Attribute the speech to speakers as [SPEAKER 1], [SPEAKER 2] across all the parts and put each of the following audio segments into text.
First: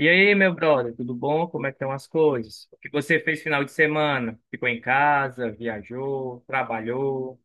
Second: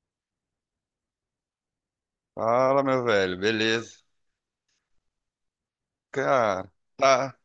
[SPEAKER 1] E aí, meu brother, tudo bom? Como é que estão as coisas? O
[SPEAKER 2] Fala,
[SPEAKER 1] que
[SPEAKER 2] meu
[SPEAKER 1] você
[SPEAKER 2] velho,
[SPEAKER 1] fez final de
[SPEAKER 2] beleza?
[SPEAKER 1] semana? Ficou em casa, viajou,
[SPEAKER 2] Cara, tá
[SPEAKER 1] trabalhou?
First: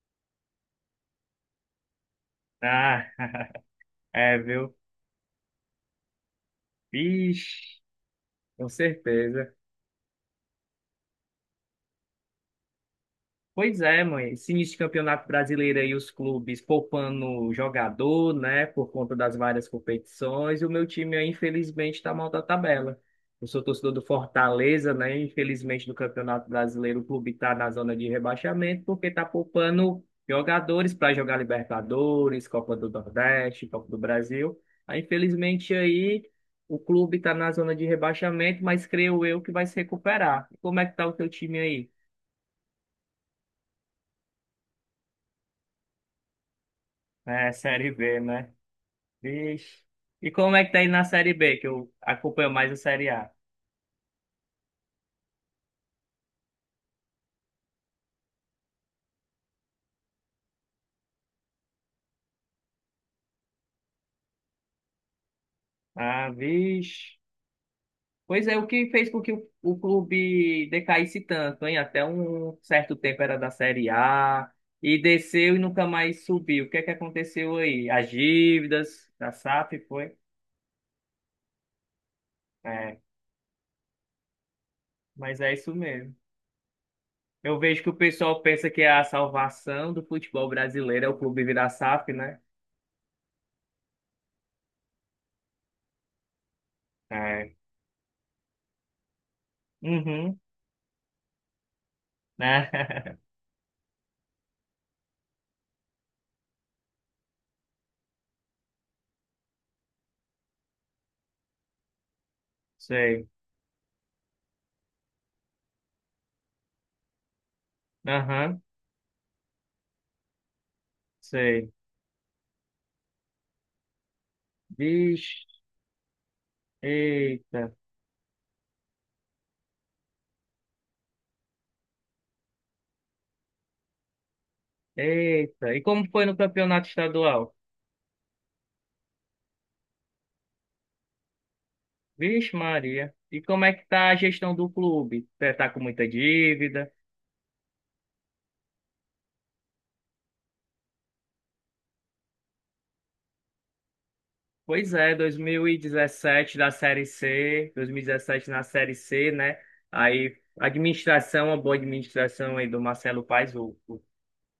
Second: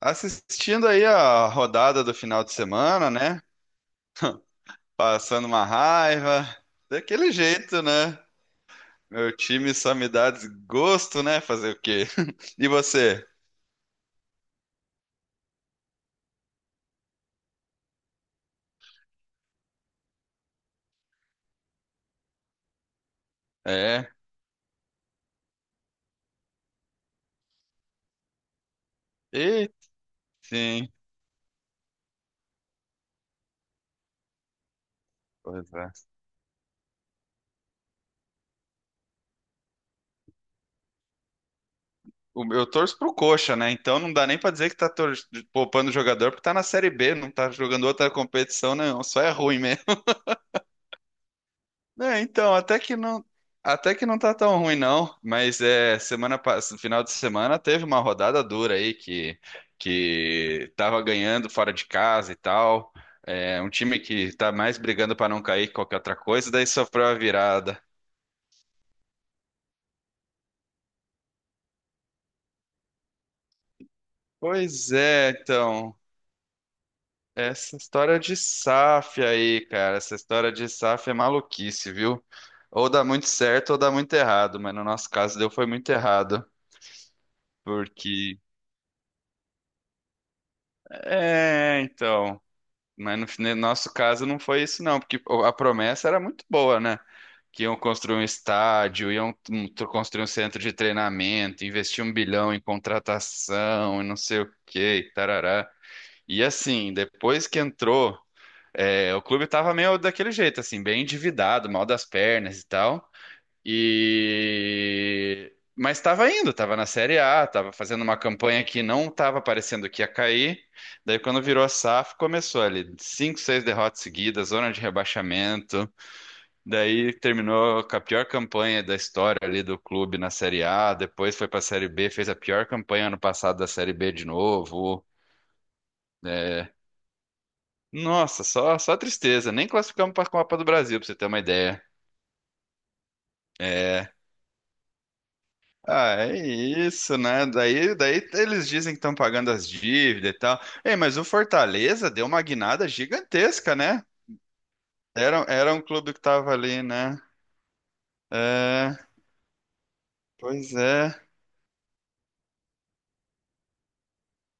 [SPEAKER 2] assistindo aí a rodada do final de
[SPEAKER 1] Ah,
[SPEAKER 2] semana, né?
[SPEAKER 1] é, viu?
[SPEAKER 2] Passando uma raiva, daquele
[SPEAKER 1] Vixe,
[SPEAKER 2] jeito, né?
[SPEAKER 1] com
[SPEAKER 2] Meu
[SPEAKER 1] certeza.
[SPEAKER 2] time só me dá desgosto, né? Fazer o quê? E você?
[SPEAKER 1] Pois é, mãe. Esse início de campeonato brasileiro aí, os clubes poupando jogador, né, por conta das várias competições, e o meu time aí, infelizmente, está mal da tabela. Eu sou torcedor do
[SPEAKER 2] É?
[SPEAKER 1] Fortaleza, né? Infelizmente, no Campeonato Brasileiro, o clube está na zona de rebaixamento porque está
[SPEAKER 2] E
[SPEAKER 1] poupando
[SPEAKER 2] sim,
[SPEAKER 1] jogadores para jogar Libertadores, Copa do Nordeste, Copa do Brasil. Aí,
[SPEAKER 2] pois
[SPEAKER 1] infelizmente,
[SPEAKER 2] é.
[SPEAKER 1] aí o clube está na zona de rebaixamento, mas creio eu que vai se recuperar. E como é que tá o teu time aí?
[SPEAKER 2] Eu torço pro Coxa, né? Então não dá nem pra dizer que tá poupando o jogador porque tá na Série B, não tá
[SPEAKER 1] É,
[SPEAKER 2] jogando
[SPEAKER 1] Série
[SPEAKER 2] outra
[SPEAKER 1] B, né?
[SPEAKER 2] competição, não. Só é ruim
[SPEAKER 1] Vixe.
[SPEAKER 2] mesmo.
[SPEAKER 1] E como é que tá aí na Série B, que eu
[SPEAKER 2] É,
[SPEAKER 1] acompanho
[SPEAKER 2] então,
[SPEAKER 1] mais a Série A?
[SPEAKER 2] até que não tá tão ruim não, mas no final de semana teve uma rodada dura aí que tava ganhando fora de casa e tal. É, um time que tá mais brigando pra não cair que qualquer outra
[SPEAKER 1] Ah,
[SPEAKER 2] coisa, daí sofreu a
[SPEAKER 1] vixe.
[SPEAKER 2] virada.
[SPEAKER 1] Pois é, o que fez com que o clube decaísse tanto, hein? Até um certo tempo era da Série A
[SPEAKER 2] Pois
[SPEAKER 1] e
[SPEAKER 2] é,
[SPEAKER 1] desceu e nunca
[SPEAKER 2] então,
[SPEAKER 1] mais subiu. O que é que aconteceu
[SPEAKER 2] essa
[SPEAKER 1] aí? As
[SPEAKER 2] história de
[SPEAKER 1] dívidas
[SPEAKER 2] SAF
[SPEAKER 1] da
[SPEAKER 2] aí,
[SPEAKER 1] SAF,
[SPEAKER 2] cara, essa
[SPEAKER 1] foi?
[SPEAKER 2] história de SAF é maluquice, viu? Ou
[SPEAKER 1] É,
[SPEAKER 2] dá muito certo ou dá muito errado, mas no nosso caso
[SPEAKER 1] mas
[SPEAKER 2] deu
[SPEAKER 1] é
[SPEAKER 2] foi
[SPEAKER 1] isso
[SPEAKER 2] muito
[SPEAKER 1] mesmo.
[SPEAKER 2] errado,
[SPEAKER 1] Eu vejo que o
[SPEAKER 2] porque
[SPEAKER 1] pessoal pensa que é a salvação do futebol brasileiro é o clube virar
[SPEAKER 2] é,
[SPEAKER 1] SAF, né?
[SPEAKER 2] então. Mas no nosso caso não foi isso, não, porque a promessa era muito boa, né?
[SPEAKER 1] É.
[SPEAKER 2] Que iam construir um estádio, iam construir um
[SPEAKER 1] Uhum.
[SPEAKER 2] centro de treinamento, investir 1 bilhão em
[SPEAKER 1] Né?
[SPEAKER 2] contratação e não sei o quê, e tarará. E assim, depois que entrou, o clube tava meio daquele jeito, assim, bem endividado, mal das pernas e tal.
[SPEAKER 1] Sei.
[SPEAKER 2] E mas estava indo, estava na Série A, estava fazendo uma
[SPEAKER 1] Aham.
[SPEAKER 2] campanha que não estava parecendo que ia cair. Daí quando virou a
[SPEAKER 1] Sei.
[SPEAKER 2] SAF, começou ali cinco, seis derrotas seguidas, zona de
[SPEAKER 1] Vixe,
[SPEAKER 2] rebaixamento. Daí
[SPEAKER 1] eita,
[SPEAKER 2] terminou com a pior campanha da história ali do clube na Série A. Depois foi para a Série B, fez a pior campanha ano passado da Série B de novo.
[SPEAKER 1] eita. E como foi no
[SPEAKER 2] É,
[SPEAKER 1] campeonato estadual?
[SPEAKER 2] nossa, só tristeza. Nem classificamos para a Copa do Brasil, para você ter uma ideia.
[SPEAKER 1] Vixe, Maria. E como é que tá
[SPEAKER 2] É,
[SPEAKER 1] a gestão do clube? Tá com muita
[SPEAKER 2] ah, é
[SPEAKER 1] dívida?
[SPEAKER 2] isso, né? Daí eles dizem que estão pagando as dívidas e tal. Ei, mas o Fortaleza deu uma guinada gigantesca, né?
[SPEAKER 1] Pois é,
[SPEAKER 2] Era, era um clube que tava ali, né?
[SPEAKER 1] 2017 na Série
[SPEAKER 2] É,
[SPEAKER 1] C, né? Aí,
[SPEAKER 2] pois é.
[SPEAKER 1] administração, a boa administração aí do Marcelo Paes, o, o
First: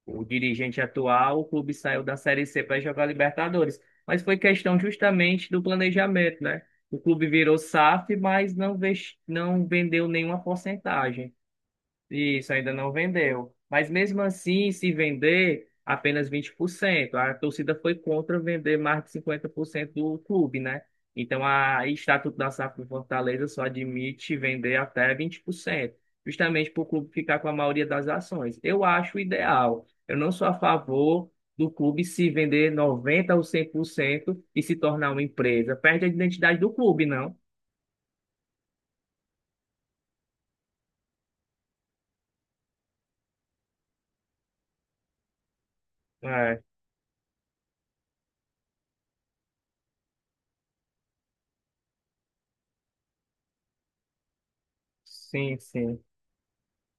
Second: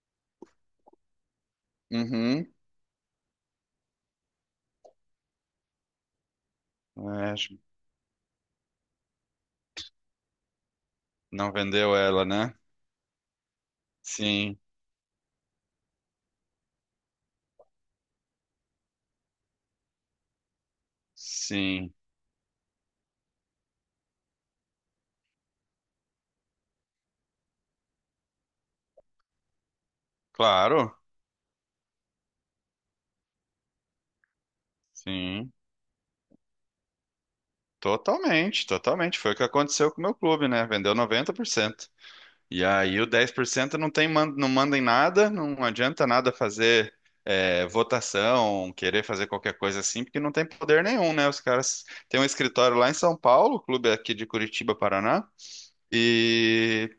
[SPEAKER 1] O dirigente atual, o clube saiu da Série
[SPEAKER 2] Uhum.
[SPEAKER 1] C para jogar Libertadores. Mas foi questão justamente do planejamento, né? O clube
[SPEAKER 2] É, acho
[SPEAKER 1] virou
[SPEAKER 2] que
[SPEAKER 1] SAF, mas não vendeu nenhuma porcentagem.
[SPEAKER 2] não vendeu ela,
[SPEAKER 1] Isso
[SPEAKER 2] né?
[SPEAKER 1] ainda não vendeu. Mas mesmo
[SPEAKER 2] Sim,
[SPEAKER 1] assim, se vender apenas 20%, a torcida foi contra vender mais de 50% do clube, né? Então, a o
[SPEAKER 2] sim.
[SPEAKER 1] Estatuto da SAF do Fortaleza só admite vender até 20%, justamente para o clube ficar com a maioria das ações. Eu acho ideal. Eu não sou a
[SPEAKER 2] Claro,
[SPEAKER 1] favor do clube se vender 90% ou 100% e se tornar uma
[SPEAKER 2] sim.
[SPEAKER 1] empresa. Perde a identidade do clube, não?
[SPEAKER 2] Totalmente, totalmente. Foi o que aconteceu com o meu clube, né? Vendeu 90%. E aí o 10% não tem, não manda em nada, não adianta nada
[SPEAKER 1] É,
[SPEAKER 2] fazer votação, querer fazer qualquer coisa assim, porque não tem poder nenhum, né? Os caras têm um escritório lá em São Paulo, o clube aqui de Curitiba, Paraná,
[SPEAKER 1] sim, sim.
[SPEAKER 2] e,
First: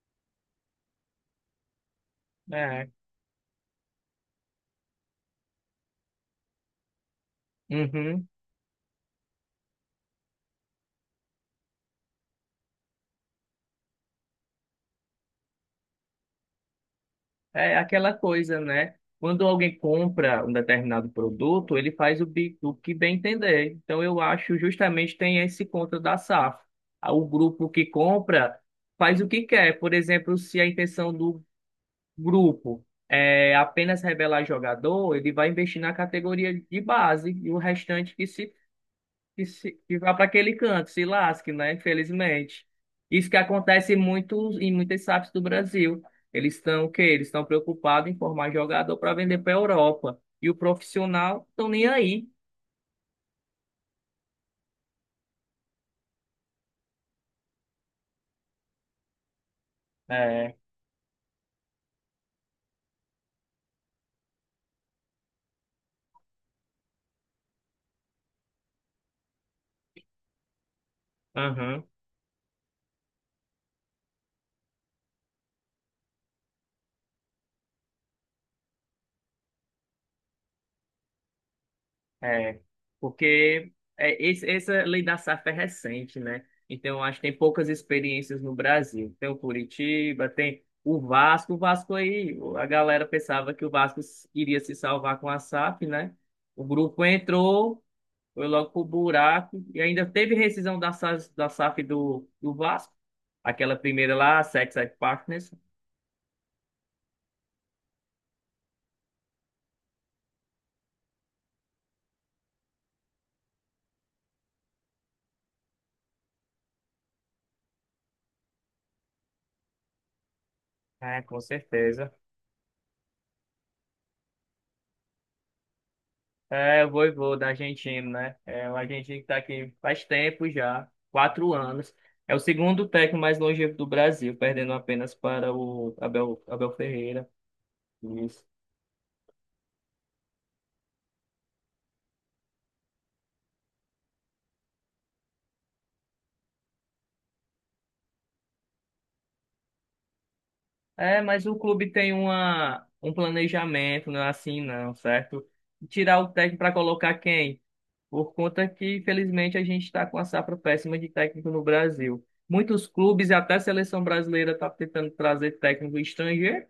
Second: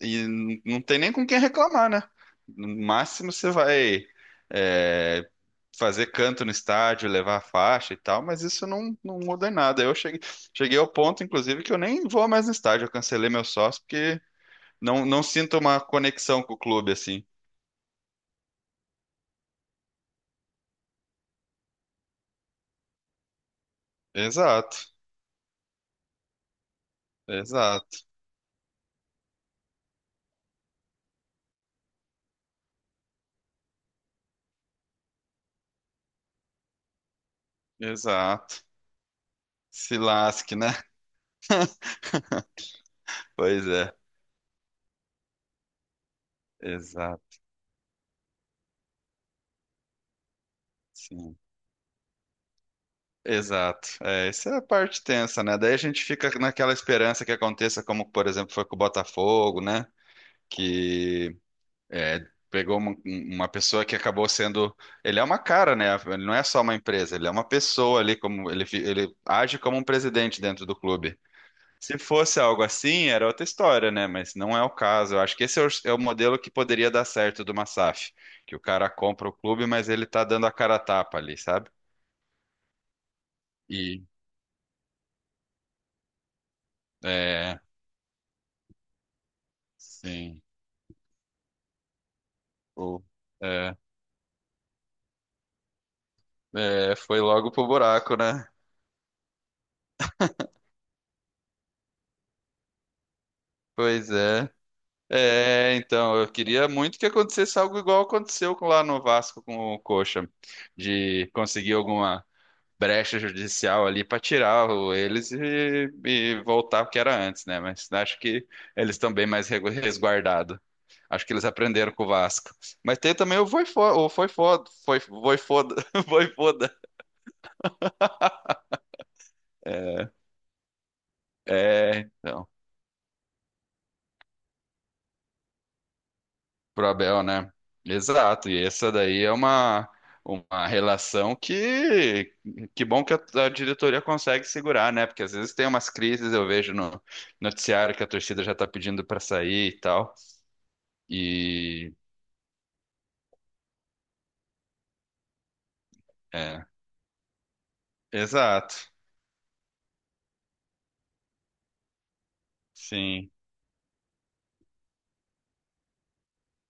[SPEAKER 2] e não tem nem com quem reclamar, né? No
[SPEAKER 1] É.
[SPEAKER 2] máximo você vai é, fazer canto no estádio, levar a faixa e tal,
[SPEAKER 1] Uhum.
[SPEAKER 2] mas isso não, não muda em nada. Eu cheguei ao ponto, inclusive, que eu nem vou mais no estádio, eu cancelei meu sócio, porque não, não sinto uma conexão com o clube, assim.
[SPEAKER 1] É aquela coisa, né? Quando alguém compra um determinado produto, ele faz o que bem entender. Então, eu acho
[SPEAKER 2] Exato,
[SPEAKER 1] justamente tem esse contra da SAF. Ah, o grupo que
[SPEAKER 2] exato,
[SPEAKER 1] compra faz o que quer. Por exemplo, se a intenção do grupo é apenas revelar jogador, ele vai investir na categoria de base e o restante que se
[SPEAKER 2] exato.
[SPEAKER 1] que, se-
[SPEAKER 2] Se
[SPEAKER 1] que vá para aquele
[SPEAKER 2] lasque, né?
[SPEAKER 1] canto, se lasque, né? Infelizmente. Isso que
[SPEAKER 2] Pois
[SPEAKER 1] acontece
[SPEAKER 2] é,
[SPEAKER 1] em muitas SAFs do Brasil. Eles estão o quê? Eles
[SPEAKER 2] exato,
[SPEAKER 1] estão preocupados em formar jogador para vender para a Europa. E o
[SPEAKER 2] sim.
[SPEAKER 1] profissional estão nem aí.
[SPEAKER 2] Exato. É, isso é a parte tensa, né? Daí a gente fica naquela esperança que aconteça, como, por exemplo, foi com o Botafogo, né?
[SPEAKER 1] É.
[SPEAKER 2] Que é, Pegou uma pessoa que acabou sendo. Ele é uma cara, né? Ele não é só uma empresa, ele é uma pessoa ali, como ele age como um presidente dentro do clube.
[SPEAKER 1] Aham.
[SPEAKER 2] Se fosse algo assim, era outra história, né? Mas não é o caso. Eu acho que esse é o modelo que poderia dar certo do Massaf, que o cara compra o clube, mas ele tá dando a cara a tapa ali, sabe?
[SPEAKER 1] É, porque
[SPEAKER 2] E
[SPEAKER 1] essa lei da safra é recente, né? Então, acho que tem
[SPEAKER 2] é,
[SPEAKER 1] poucas experiências no Brasil. Tem o Curitiba,
[SPEAKER 2] sim,
[SPEAKER 1] tem o Vasco. O Vasco aí, a
[SPEAKER 2] o,
[SPEAKER 1] galera pensava que o
[SPEAKER 2] é,
[SPEAKER 1] Vasco iria se salvar com a SAF, né? O grupo
[SPEAKER 2] foi logo pro
[SPEAKER 1] entrou,
[SPEAKER 2] buraco,
[SPEAKER 1] foi
[SPEAKER 2] né?
[SPEAKER 1] logo pro buraco e ainda teve rescisão da SAF do Vasco. Aquela
[SPEAKER 2] Pois
[SPEAKER 1] primeira lá, a
[SPEAKER 2] é.
[SPEAKER 1] Sex Partners.
[SPEAKER 2] É, então, eu queria muito que acontecesse algo igual aconteceu lá no Vasco com o Coxa, de conseguir alguma brecha judicial ali para tirar eles e voltar o que era antes, né? Mas acho que eles estão bem mais resguardados.
[SPEAKER 1] É,
[SPEAKER 2] Acho que
[SPEAKER 1] com
[SPEAKER 2] eles aprenderam com o
[SPEAKER 1] certeza.
[SPEAKER 2] Vasco. Mas tem também o Voifoda, foi, Voifoda, Voivoda.
[SPEAKER 1] É, o vovô da Argentina, né? É, o argentino que tá aqui faz
[SPEAKER 2] É,
[SPEAKER 1] tempo já, 4 anos.
[SPEAKER 2] é,
[SPEAKER 1] É o
[SPEAKER 2] então,
[SPEAKER 1] segundo técnico mais longevo do Brasil, perdendo apenas para o Abel, Abel
[SPEAKER 2] pro Abel,
[SPEAKER 1] Ferreira.
[SPEAKER 2] né?
[SPEAKER 1] Isso.
[SPEAKER 2] Exato, e essa daí é uma relação que bom que a diretoria consegue segurar, né? Porque às vezes tem umas crises, eu vejo no noticiário que a torcida já tá pedindo para sair e tal.
[SPEAKER 1] É, mas o clube
[SPEAKER 2] E
[SPEAKER 1] tem um planejamento, não é assim não, certo? Tirar o técnico
[SPEAKER 2] é,
[SPEAKER 1] para colocar quem? Por conta
[SPEAKER 2] exato,
[SPEAKER 1] que, infelizmente, a gente está com a safra péssima de técnico no Brasil. Muitos clubes,
[SPEAKER 2] sim,
[SPEAKER 1] e até a seleção brasileira, está tentando trazer técnico estrangeiro.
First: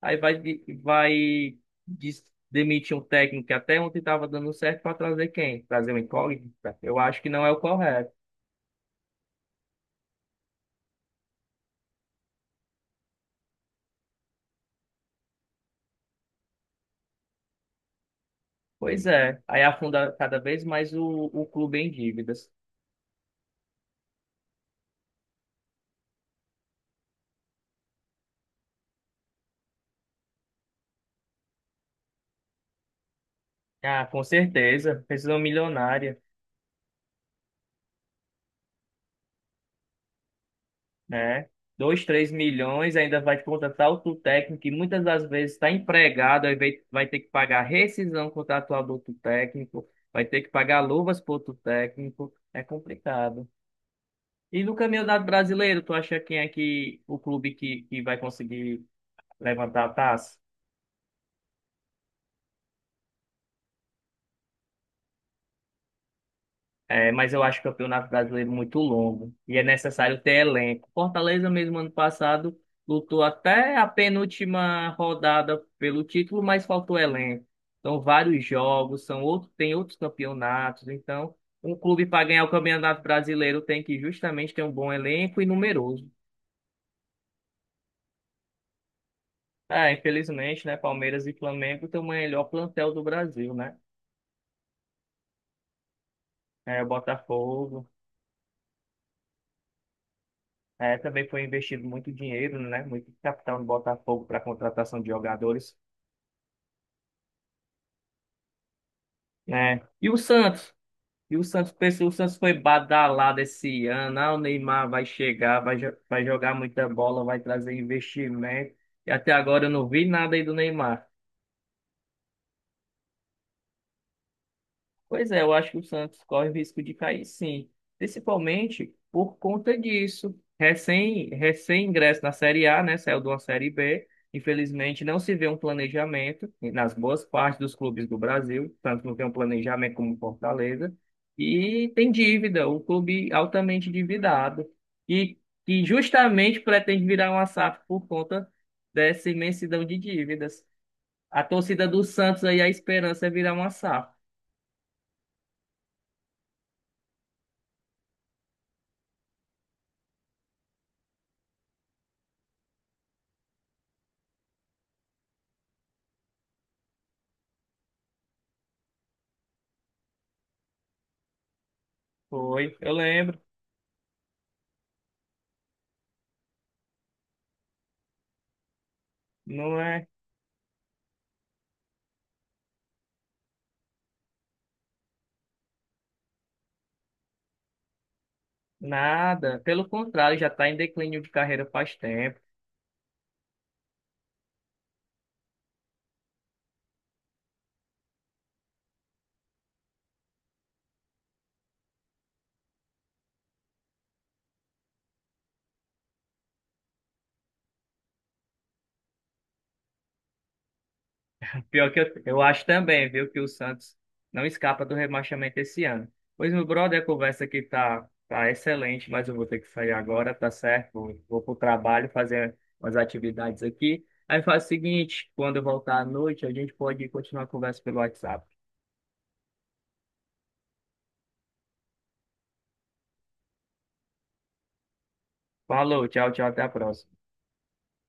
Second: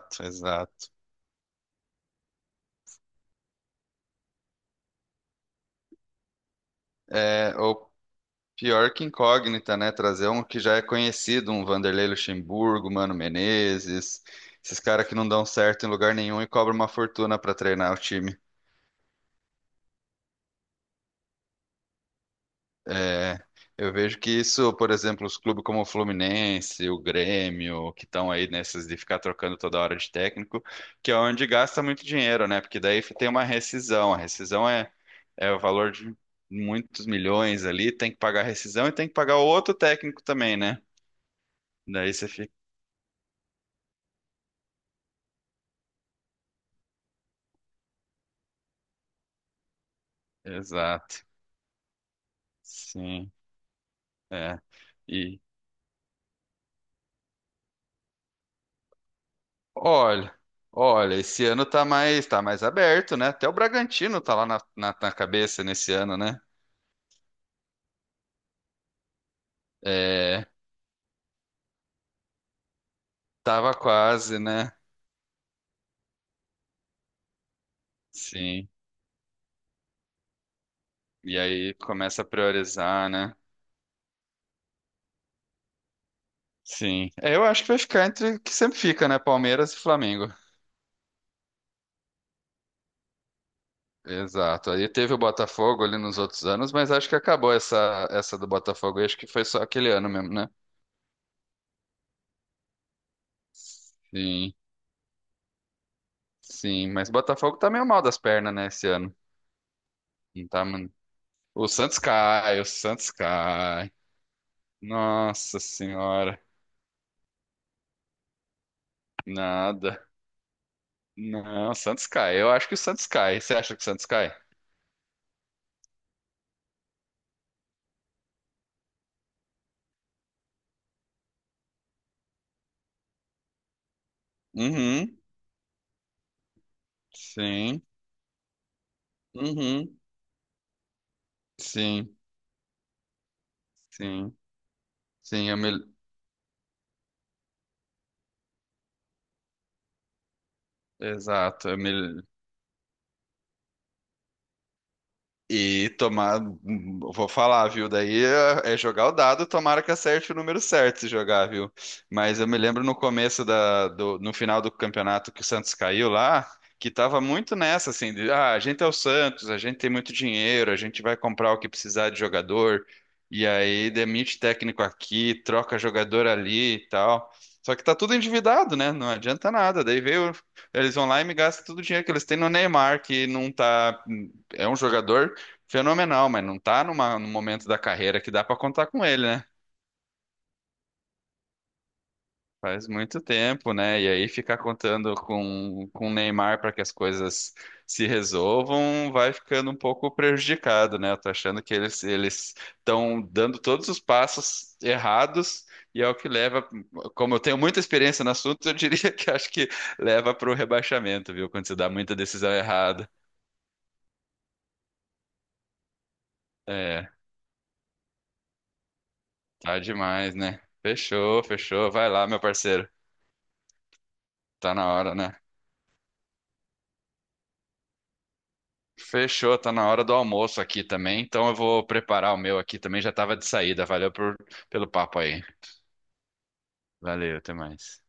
[SPEAKER 1] Aí vai, de-
[SPEAKER 2] exato.
[SPEAKER 1] vai des- demitir um técnico que até ontem estava dando certo para trazer quem? Trazer um incógnito? Eu acho que não é
[SPEAKER 2] É,
[SPEAKER 1] o
[SPEAKER 2] ou
[SPEAKER 1] correto.
[SPEAKER 2] pior que incógnita, né? Trazer um que já é conhecido, um Vanderlei Luxemburgo, Mano Menezes, esses caras que não dão certo em lugar nenhum e cobram uma fortuna pra treinar o time.
[SPEAKER 1] Pois é. Aí afunda cada vez mais o clube em dívidas.
[SPEAKER 2] É, eu vejo que isso, por exemplo, os clubes como o Fluminense, o Grêmio, que estão aí nessas de ficar trocando toda hora de técnico, que é onde gasta muito dinheiro, né? Porque daí tem uma
[SPEAKER 1] Ah,
[SPEAKER 2] rescisão. A
[SPEAKER 1] com
[SPEAKER 2] rescisão é,
[SPEAKER 1] certeza. Precisa de uma
[SPEAKER 2] é o valor de
[SPEAKER 1] milionária,
[SPEAKER 2] muitos milhões ali, tem que pagar a rescisão e tem que pagar o outro técnico também, né?
[SPEAKER 1] né? Dois,
[SPEAKER 2] Daí você
[SPEAKER 1] três
[SPEAKER 2] fica.
[SPEAKER 1] milhões, ainda vai contratar outro técnico que muitas das vezes está empregado, aí vai ter que pagar rescisão contratual do outro técnico, vai ter que pagar luvas
[SPEAKER 2] Exato.
[SPEAKER 1] para outro técnico. É
[SPEAKER 2] Sim,
[SPEAKER 1] complicado.
[SPEAKER 2] é.
[SPEAKER 1] E no Campeonato
[SPEAKER 2] E
[SPEAKER 1] Brasileiro, tu acha quem é que o clube que vai conseguir levantar a
[SPEAKER 2] olha,
[SPEAKER 1] taça?
[SPEAKER 2] olha, esse ano tá mais aberto, né? Até o Bragantino tá lá na cabeça nesse ano, né?
[SPEAKER 1] É, mas eu acho o Campeonato Brasileiro muito longo e é necessário ter
[SPEAKER 2] É,
[SPEAKER 1] elenco. Fortaleza, mesmo ano passado, lutou
[SPEAKER 2] tava
[SPEAKER 1] até a
[SPEAKER 2] quase, né?
[SPEAKER 1] penúltima rodada pelo título, mas faltou elenco. São vários
[SPEAKER 2] Sim.
[SPEAKER 1] jogos, são outros, tem outros campeonatos. Então,
[SPEAKER 2] E aí
[SPEAKER 1] um clube
[SPEAKER 2] começa
[SPEAKER 1] para
[SPEAKER 2] a
[SPEAKER 1] ganhar o Campeonato
[SPEAKER 2] priorizar, né?
[SPEAKER 1] Brasileiro tem que justamente ter um bom elenco e numeroso.
[SPEAKER 2] Sim. É, eu acho que vai ficar entre o que sempre fica, né? Palmeiras e
[SPEAKER 1] Ah,
[SPEAKER 2] Flamengo.
[SPEAKER 1] infelizmente, né, Palmeiras e Flamengo têm o melhor plantel do Brasil, né?
[SPEAKER 2] Exato. Aí teve o Botafogo ali nos outros anos,
[SPEAKER 1] É, o
[SPEAKER 2] mas acho que acabou
[SPEAKER 1] Botafogo.
[SPEAKER 2] essa do Botafogo. Eu acho que foi só aquele ano mesmo, né?
[SPEAKER 1] É, também foi investido muito dinheiro, né? Muito capital no Botafogo para
[SPEAKER 2] Sim.
[SPEAKER 1] contratação de jogadores.
[SPEAKER 2] Sim, mas o Botafogo tá meio mal das pernas, né, esse ano.
[SPEAKER 1] É. E o
[SPEAKER 2] Não tá,
[SPEAKER 1] Santos?
[SPEAKER 2] mano.
[SPEAKER 1] E o
[SPEAKER 2] O
[SPEAKER 1] Santos
[SPEAKER 2] Santos
[SPEAKER 1] pensou, o Santos foi
[SPEAKER 2] cai, o Santos
[SPEAKER 1] badalado esse
[SPEAKER 2] cai.
[SPEAKER 1] ano. Ah, o Neymar vai
[SPEAKER 2] Nossa
[SPEAKER 1] chegar, vai
[SPEAKER 2] Senhora.
[SPEAKER 1] jogar muita bola, vai trazer investimento. E até agora eu não vi
[SPEAKER 2] Nada.
[SPEAKER 1] nada aí do Neymar.
[SPEAKER 2] Não, o Santos cai. Eu acho que o Santos cai. Você acha que o Santos cai?
[SPEAKER 1] Pois é, eu acho que o Santos corre risco de cair, sim. Principalmente por conta disso. Recém-ingresso na Série A, né? Saiu de uma Série B. Infelizmente, não
[SPEAKER 2] Uhum.
[SPEAKER 1] se vê um planejamento nas boas partes dos
[SPEAKER 2] Sim.
[SPEAKER 1] clubes do Brasil. Tanto não tem um planejamento
[SPEAKER 2] Uhum.
[SPEAKER 1] como o Fortaleza. E tem
[SPEAKER 2] Sim.
[SPEAKER 1] dívida, o clube altamente
[SPEAKER 2] Sim.
[SPEAKER 1] endividado. E,
[SPEAKER 2] Sim,
[SPEAKER 1] e justamente pretende virar uma SAF por conta dessa imensidão de dívidas. A
[SPEAKER 2] exato.
[SPEAKER 1] torcida do Santos aí, a esperança é virar uma SAF.
[SPEAKER 2] E tomar, vou falar, viu? Daí é jogar o dado, tomara que acerte o número certo se jogar, viu? Mas eu me lembro no final do campeonato que o Santos caiu lá, que tava muito nessa, assim, a gente é o Santos, a gente tem muito dinheiro, a gente vai comprar o que precisar de
[SPEAKER 1] Foi,
[SPEAKER 2] jogador,
[SPEAKER 1] eu lembro.
[SPEAKER 2] e aí demite técnico aqui, troca jogador ali e tal. Só que tá tudo endividado, né? Não adianta
[SPEAKER 1] Não
[SPEAKER 2] nada. Daí
[SPEAKER 1] é
[SPEAKER 2] veio, eles vão lá e me gastam todo o dinheiro que eles têm no Neymar, que não tá é um jogador fenomenal, mas não tá num momento da carreira que dá pra contar com ele, né?
[SPEAKER 1] nada. Pelo contrário, já está em declínio de carreira faz tempo.
[SPEAKER 2] Faz muito tempo, né? E aí ficar contando com o Neymar para que as coisas se resolvam vai ficando um pouco prejudicado, né? Eu tô achando que eles estão dando todos os passos errados e é o que leva, como eu tenho muita experiência no assunto, eu diria que acho que leva para o rebaixamento, viu? Quando se dá
[SPEAKER 1] Pior que eu,
[SPEAKER 2] muita
[SPEAKER 1] eu
[SPEAKER 2] decisão
[SPEAKER 1] acho
[SPEAKER 2] errada.
[SPEAKER 1] também, viu, que o Santos não escapa do rebaixamento esse ano. Pois, meu brother, a
[SPEAKER 2] É,
[SPEAKER 1] conversa aqui tá excelente, mas eu vou ter que
[SPEAKER 2] tá
[SPEAKER 1] sair agora,
[SPEAKER 2] demais,
[SPEAKER 1] tá
[SPEAKER 2] né?
[SPEAKER 1] certo? Vou
[SPEAKER 2] Fechou,
[SPEAKER 1] pro
[SPEAKER 2] fechou.
[SPEAKER 1] trabalho
[SPEAKER 2] Vai lá, meu
[SPEAKER 1] fazer
[SPEAKER 2] parceiro.
[SPEAKER 1] umas atividades aqui. Aí faz o
[SPEAKER 2] Tá na hora,
[SPEAKER 1] seguinte,
[SPEAKER 2] né?
[SPEAKER 1] quando eu voltar à noite, a gente pode continuar a conversa pelo WhatsApp.
[SPEAKER 2] Fechou, tá na hora do almoço aqui também, então eu vou preparar o meu aqui também, já tava de saída. Valeu pelo papo aí.
[SPEAKER 1] Falou, tchau, tchau, até a próxima.
[SPEAKER 2] Valeu, até mais.